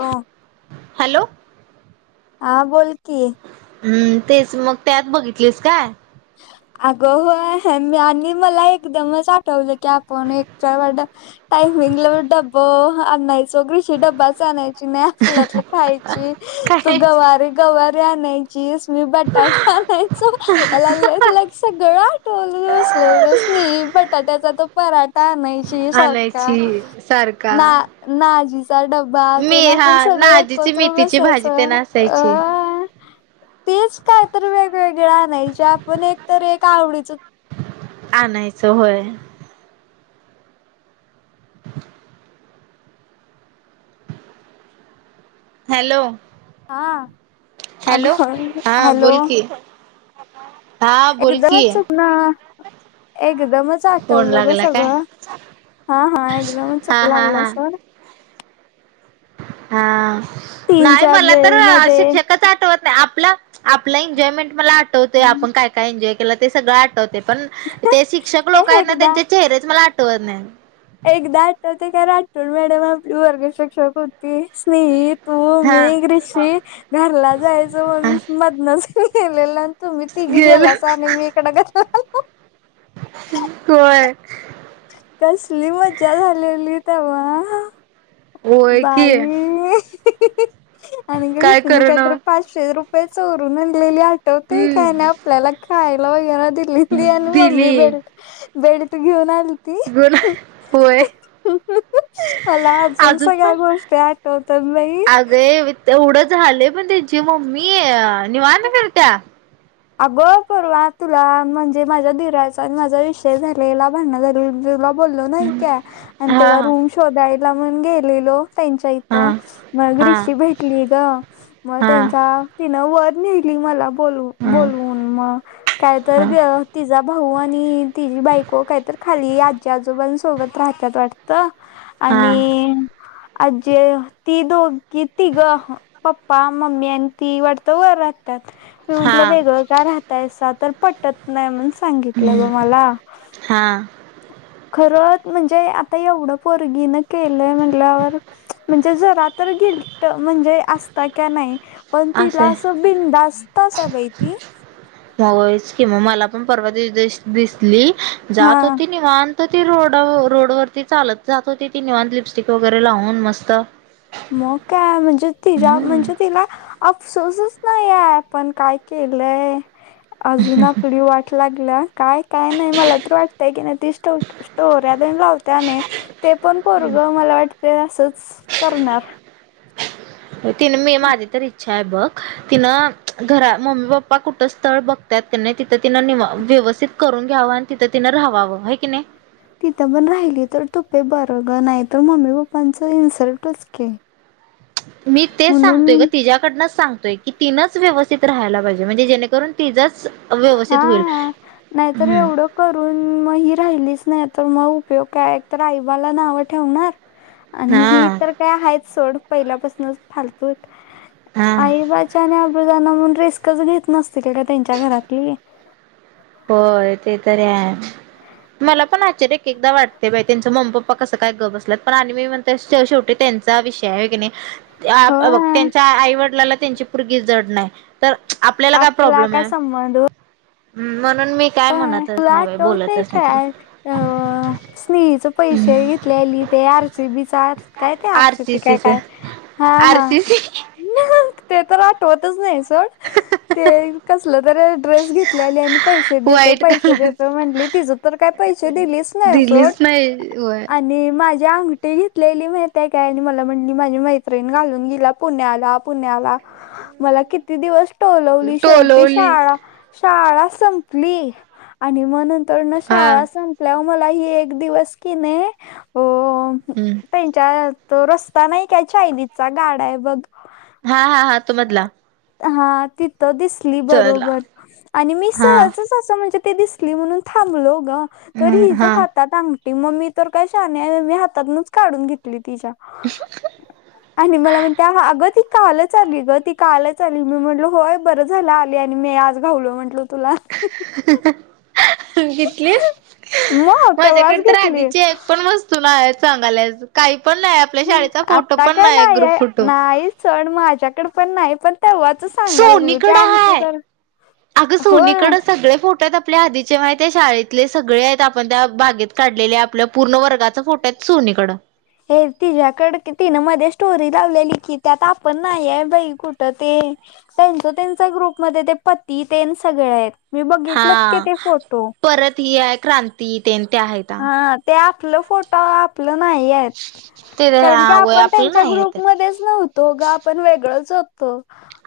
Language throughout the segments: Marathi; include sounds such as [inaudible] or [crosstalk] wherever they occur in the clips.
हो, हॅलो. हा बोलकी. हम्म तेच मग त्यात बघितलीस काय. ह [inaudible] अगोही आणि मला एकदमच आठवलं की आपण एक च वा टायमिंगला डब्बा आणायचो कृषशी ड्बाच आणायचा. नाही आपल्यात खायची तू काय गवारीे गवारीे आणायचीस. तुम्ही बटाट आणायचं. मला लाक सगळं आठवलं बसलेलंच नाही बटाट्याचा तो पराठा नाही. ची सारख्या आणायची सारखा ना नाझी चा डब्बा. बाळ ते मी ना हा पण सगळे नाजीची एकोत्र मेथीची भाजी तेन बसायचं असायची अ. तेच काय तर वेगवेगळ आणायची आपण एकत एक आवडीच. आणायचं होय. [inaudible] हॅलो हा अग हॅलो हा हॅलो बोल की. हा बोल की एकदमच चुक ना एकदमच फोन आठवलं ग लागला काय सगळं. हा हा एकदम चुक हा हा लागलं हा सोड. हा नाही तीनच्या मला तर बेल मध्ये शिक्षकच आठवत नाही आपलं. आपलं एन्जॉयमेंट मला आठवतोय आपण काय काय एन्जॉय केलं ते सगळं आठवते पण ते शिक्षक ए लोक आहेत ना एकदा त्यांचे चेहरेच मला आठवत नाहीत. एकदा आटतते राठोड मॅडम आपले वर्ग शिक्षक होती. ती स्नेही तू मी हा ग्रिष घरला जायचं म्हणून मधनच. गेलेला तुम्ही तिगी गेल गेलासा आणि मी इकड ग. होय. कसली मज्जा झालेली थेवा ह. होय की बाई, आणि ग्रिशूनं काय तर पाचशे रुप पय चोरून आणलेली आठवतंय हम्म काय? अन् आपल्याला खायला वगैरे दि ली आणि मम्मी दिली बेल्ट बेल्ट घेऊन आल [unintelligible] होय. तुम अजून सगळ्या पण गोष्टी आठवत्यात बाई. अगे तेवढं झालंय पण त्यांची मम्मी निवांत फिरत्या. अगो परवा तुला म्हणजे माझ्या दिराचा आणि माझा विषय झालेला, भांडण झाली तुला बोलो नाही का, आणि तेव्हा हा रूम शोधायला म्हण गेलेलो त्यांच्या इ हा त मग हा ग्रिशी भेटली गं, मग हा त्यांच्या तिनं वर नेली मला बोल हा बोलवून, मग काय तर हा ग तिजा भाऊ आणि तिझी बायको काय तरी खाली आजी आजोबां सोबत राहत्यात वाटतं. हा आणि आजी अ ती दोघी तिघं पप्पा मम्मी आणि ती वाटतं वर राहत्यात. हा म्हंटलं वेगळं का राहतायसा? तर पटत नाही म्हण सांगितलं हम्म गं मला. हा खरं म्हणजे आता एवढं पोरगीनं केलंय म्हटल्यावर म्हणजे जरा तर गिल्ट अ म्हणजे अस ताय का नाही, पण तिला असे असं बिन्धास्त असत्या बाई ती. होयच की, म मला पण परवा दी दिवशी दिसली जात हा होती निवांत. तर ती रोड अ रोडवरती चालत जात होती ती निवांत, लिपस्टिक वगैरे लावून मस्त. मग काय, म्हणजे तिज्या हम्म म्हणजे तिला अफसोसच नाही यार आपण काय केलंय. अजून आपली वाट लागल्या. काय काय नाही मला तर वाटतंय की नाही ती स्टो स्टोऱ्या तेंन लावत्या ना ते पण पोरगं मला वाटतंय असंच करणार. तिनं मी माझी तर इच्छा आहे बघ. तिनं घरा मम्मी पप्पा कुठं स्थळ बघत्यात की नाय तिथं तिनं नि व्यवस्थित करून घ्यावं आणि तिथं तिनं राहावावं, होय की नई? तिथं पण राहिली तर तोपे बरं ग, नाही तर मम्मी पप्पांचं इन्सल्टच की. मी तेच सांगतोय गं, म्हणून तिच्याकडनंच सांगतोय कि तिनंच व्यवस्थित राहायला पाहिजे, म्हणजे जेणेकरून तिजच हा, नाहीतर एवढं करून मग ही राहिलीच नाही तर मग उपयोग काय, एक तर काय आईबाला नावं ठेवणार. आणि ही हा तर काय आहे सोड पहिल्यापासूनच फालतुक, हा आई बा ची आणि आब्रू जाणार म्हणून् रिस्कच घेत नसतील ग त्यांच्या घरातली. होय ते तरी आहे, मला पण आचर्य एक एकदा वाटते बाय, त्यांचे मम्मी पप्प पा कसं काय ग बसल्यात, पण आणि मी म्हणते शेवटी त्यांचा विषय हाय, हाय की नाय? ते आ हे बघ, होय त्यांच्या आईवडिलाला त्यांची पुरगी जड नाय. तर आपल्याला काय आपला प्रॉब्लेम काय आहे? संबंध हम्म, म्हणून मी काय होय म्हणतच तुला नाही बाई आठवतय बोलतच नाही तिला. काय अ स्नेहीचं पैसे घेतलेली ते आर सी बी चं काय ते आर सी बी का काय. हा आर हा सी सी. ते तर आठवतच नाही सोड, ते कसलं तरी ड्रेस घेतलेले आणि पैसे देतो व्हाईट पैसे कलर देतो म्हणली, तिजं तर काय पैसे दिलीच नाही सोड, दिलीच नाही व्हय आ णि माझी अंगठी घेतलेली माहितीय काय आणि मला म्हणली माझी मैत्रिणी घालून गील्या. पुण्याला, पुण्याला मला कि- ती दिवस टोलवली शेवटी टोलवली शाळा, शाळा संपली आणि म्हणून - तर ना हा शाळा संपल्यावर मला हि एक दिवस कि नाही. अ- हम्म त्यांच्या तो रस्ता नाही काय? चायनीजचा गाडा आहे बघ. हा हा. हा. तो मधला. हा. तिथं दिसली चला बरोबर. आणि मी हा सहज- च म्हणजे अशी दिसली म्हणून थांबलो ग. तर हम्म हिच्या हा हात- -तात अंगठी. मग मी तर काय शानी आहे. मी हातातनच काढून घेतली. तिच्या. आणि मला म्हणते अग ती - कालच आली ग ती कालच आली. मी म्हटल होय बरं झालं आली आणि मी आज घावलो म्हंटल तुला. ह घितली. मग तेव्हाच माझ्याकडे तर घेतली आधीची एक पण वस्त- -स्तू नाय सांगायेलस. काही पण नाही आपल्या शाळेचा फोटो पण नाही ग्रुप फोटो. सोड माझ्याकड पण नाही पण तेव्हाचच- सोनीकड हाय. अगं हो सोनीकडं सगळे फोटो आहेत आप - आपले आधीचे माहित आहे? शाळेतले सगळे आहेत. आपण त्या बागेत काढलेले. आपल्या पूर्ण वर्गाचा फोटो आहेत सोनीकड. होय. तिच्याकड, तिनं मध्ये स्टोरी लावलेली की त्यात आपण नाही आहे बाई कुठं ते? त्यांच त्यांचा ग्रुपमध्ये ते पती तेन सगळे आहेत. मी बघितलंच की हा. ते फोटो परत ही आहे क्रांती तेन ते आहेता. हा ते आपलं फोटो आपलं नाही आहेत. ते कारण की वय आपण आपलं त्यांच्या नाही आहे तर ग्रुपमध्येच नव्हतो ग, आपण वेगळच होतो.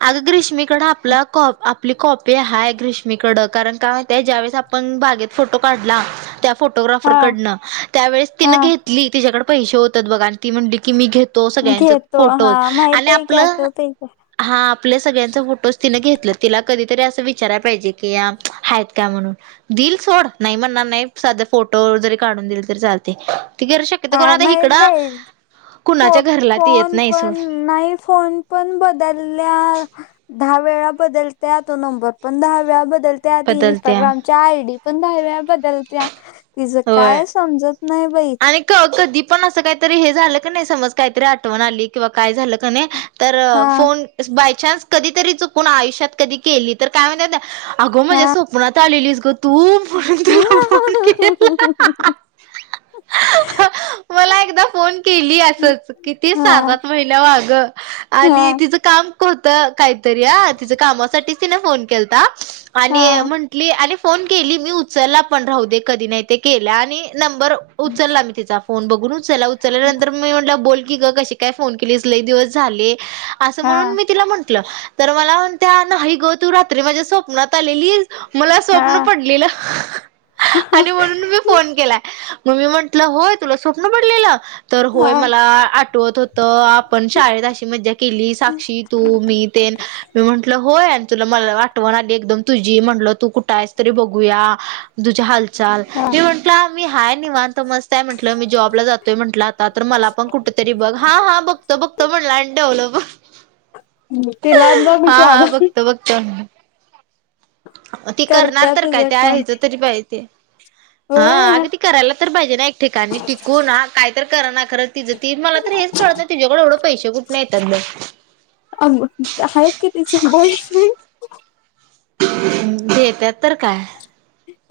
अगं ग्रीष्मीकडे आपला कॉप आप - -पली कॉपी हाय ग्रीषमीकड. कारण काय माहतीये ज्यावेेळेस आपण बागेत फोटो काढला, त्या- फोटोग्राफर हा कडन. त्या वळेस तिन हा घेतली. तिच्याकडे पैसे होतात बघ आणि ती म्हटली की मी घेत - तो सगळ्यांच घेतो हा फोटोज माहित आणि आहे आपलं- [unintelligible] हा. आपल्या सगळ्यांच फोटोज तिन घेतलं. तिला कधीतरी असं विचाराया पाहिजे की या आहेत का म्हणून? दिल सोड. नाही म्हणणार नाही. साध्या फोटोवर जरी काढून दिल तरी चालते. ती घर शक्यत कोणा काय आता माहित इकडं, बाई फो कुणाच्या घरला ती येत फोन नाही सोड. पण नाही फोन पण बदलला. दहा वेळा बदलत्या तो नंबर. पण दहा वेळा बदल- त्या ती बदलत्या इंस्टाग्रामच्या आयडी पण दहा वेळा बदलत्या. तिचं होय काय समजत नाही बाई. आणि कधी पण असं काहीतरी हे झालं क नाही समज काहीतरी आठवण आली- किंवा काय झालं का नाही तर हा फोन- बायचान्स कधीतरी चुकून आयुष्यात कधी केली तर काय म्हण [unintelligible] अगो माझ्या हा स्वपनात आलेलीस ग तू म्हणून तुला फोन केला. मला एकदा फोन केली असच. किती सा हा सात महिन्या माग आणि हा तिच- काम होत काहीतरी अं. तिच कामासाठीच तिन फोन केलता आणि हा म्हण - -ली आणि फोन केली मी उचलला पण राहू दे कधी नाही ते केला आणि नंबर- उचलला मी तिचा फोन बघून उचलला. उचलल्यानंतर मी म्हटलं बोल की ग कशी काय फोन केलीस? लई दिवस- अस म्हणून हा मी तिला म्हंटल- तर मला म्हणतेया नाही ग तू रात्री माझ्या स्वप्नात आलेलीस. मला स्वप्न हा पडलेलं. अन - ह म म्ह तव प म हा ठवत होत आपण शाळेत अशी मज्जा केली साक्षी तू मी ते मी म्हंटलं होय आणि तुला मला आठवण आली एकदम तुझी म्हटलं तू कुठं आहेस तरी बघूया तुझ्या हात ल त हा म्हंटलं मी हय नि मानत मस्तय म्हटलं मी जॉबला जातो म्हटलं आता तर मला पण कुठ तरी बघ हा हा बघत बघत म्हणला आणि व्हल तिला [unintelligible] बघ हा- जॉब हा बघतो -बघतो! ती करणार करत्या तर काय तुझं त्या काम हेच तरी पाहिजे! हा होय अग ती करायला तर पाहिजे ना एक ठिकाणी टिकून ह कायतर करा ना खरं तिं तर मला तर हेच कळत नाही तिच्याकड एवढं पैसे कुठ नाही येतात बाई अग आहेत की तिचं बोल की देत्यात तर काय?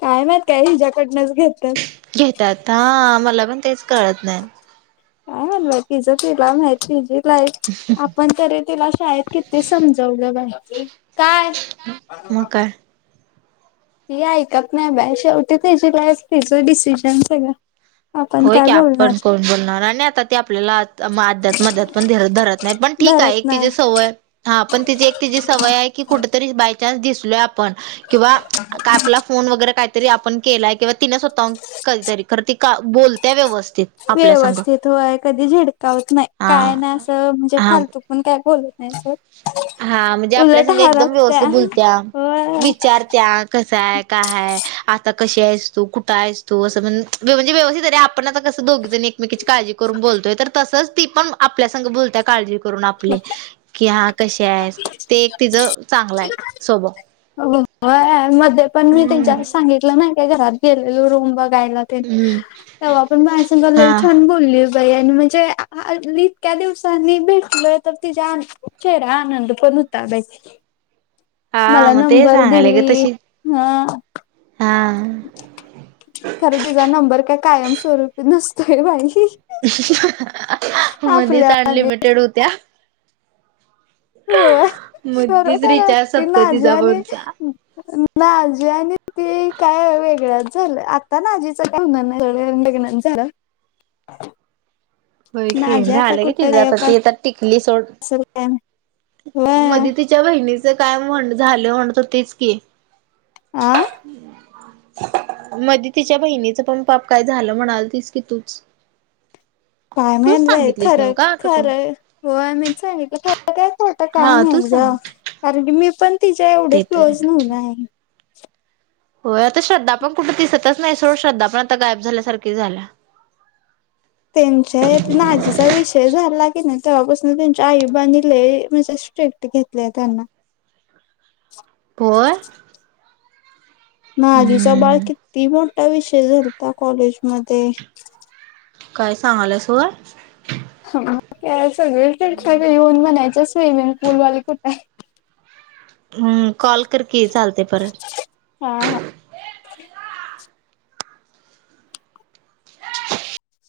काय माहीत काय हिज्याकडनंच घेतो. घेतात हा मला पण तेच कळत नाही. काय माहीत बाई तिच तिला माहित तिझी लाईफ आपण तरी तिला शाळेत किती ते समजवलं पाहिे काय मग काय ती ऐकत नाही बाई शेवटी त्याची लाईफ तिचं डिसिजन सगळ हो की आपण कोण बोलणार आणि आता ते आपल्याला अध्यात मध्यात पण धरत नाही पण ठीक आहे धरत एक नाही सवय हा पण ति एक तिची सवय आहे की कुठतरी बाय चान्स दिसलोय आपण काय पण किंवा आपला फोन वगैरे काय ते तरी आपण केलाय किंवा तिने स्वतः कहीतरी खरं ती बोलत्या व्यवस्थि व्यवस्थित होय कधी झिडकावत नाही काय हा नाही असं म्हणजे हा फालतू पण काय बोलत नाही सर हा म्हणजे आपल्यासंग एकदम व्यवस्थित बोलत्या होय विचार त्या कसय कायय आता कशी असतो कुठं आहेस तू असं म्हण म्हणजे व्यवस्थित जरी आप आपण आता कसं दोघी जण एकमेकीची काळजी करून बोलतोय तर तसंच ती पण आपल्यासग बोलत्या काळजी करून करून आपले की हा कसे आहे ते एक तिचं चांगलं आहे स्वभाव होय मध्ये पण मी त्यांच्या सांगितलं नाही का घरात गेलेलो रूम बघायला! हम्म तेव्हा पण माझ्या संग लई हा छान बोलली. बाई आणि म्हणजे हली इतक्या दिवसांनी भेटलोय तर तिचा चेहरा आठवत नाही. आनंद पण होता हा मला मग ते नंबर सांगायला ग दिली तशी हा हा! खरं तिचा नंबर का कायम स्वरूपी नसतोय बाई [unintelligible] मध्येच आपल्यावाणी अनलिमिटेड होत्या होय मध्येच खरोखर रिचार्ज व्यक्ती संपतोय नाझी तिचा आणि फोनचा ना जे आणि काय वेगळ्याच झालं आता नाझी [unintelligible] वेगच झालं हो नाझिया आता झालं कि कुठं तिचं आता गायब ती तर टिकली सोड असेल काय व्हय मधी तिच्या बहिणीच काय म्हण झालं म्हणत होती तेच की आं! [inaudible] मध्ये तिच्या बहिणीचं पण पाप काय झालं म्हणाल तीस की तूच काय तूच माहीत बाई सांगितलीस नव्ह खरं का - का कोण खरं! होय मी सांगितलं काय खर काय खोट काय हा तू माहीत ग सांग कारण की मी पण तिच्या एवढे ते तर आहे. क्लोज नवू नाही. होय आता श्रद्धा पण कुठे दिसतच नाही सोड श्रद्धा पण आता गायब झाल्यासारखी झाल्या! त्यांचे इथ नाजेचा विषय झाला कि नाही तेव्हापासून त्यांच्या आई बा लई म्हणजे स्ट्रिक्ट ते घेतलेय त्यांना होय! नाझीचा बाळ हम्म किती मोठा विषय झालाता कॉलेजमध्ये काय सांगल्यास होय! त्या वेळी सगळे येऊन म्हणायचे स्विमिंग पूलवाले कुठे आहे. हम्म कॉल करकी चालतंय परत! हा हा.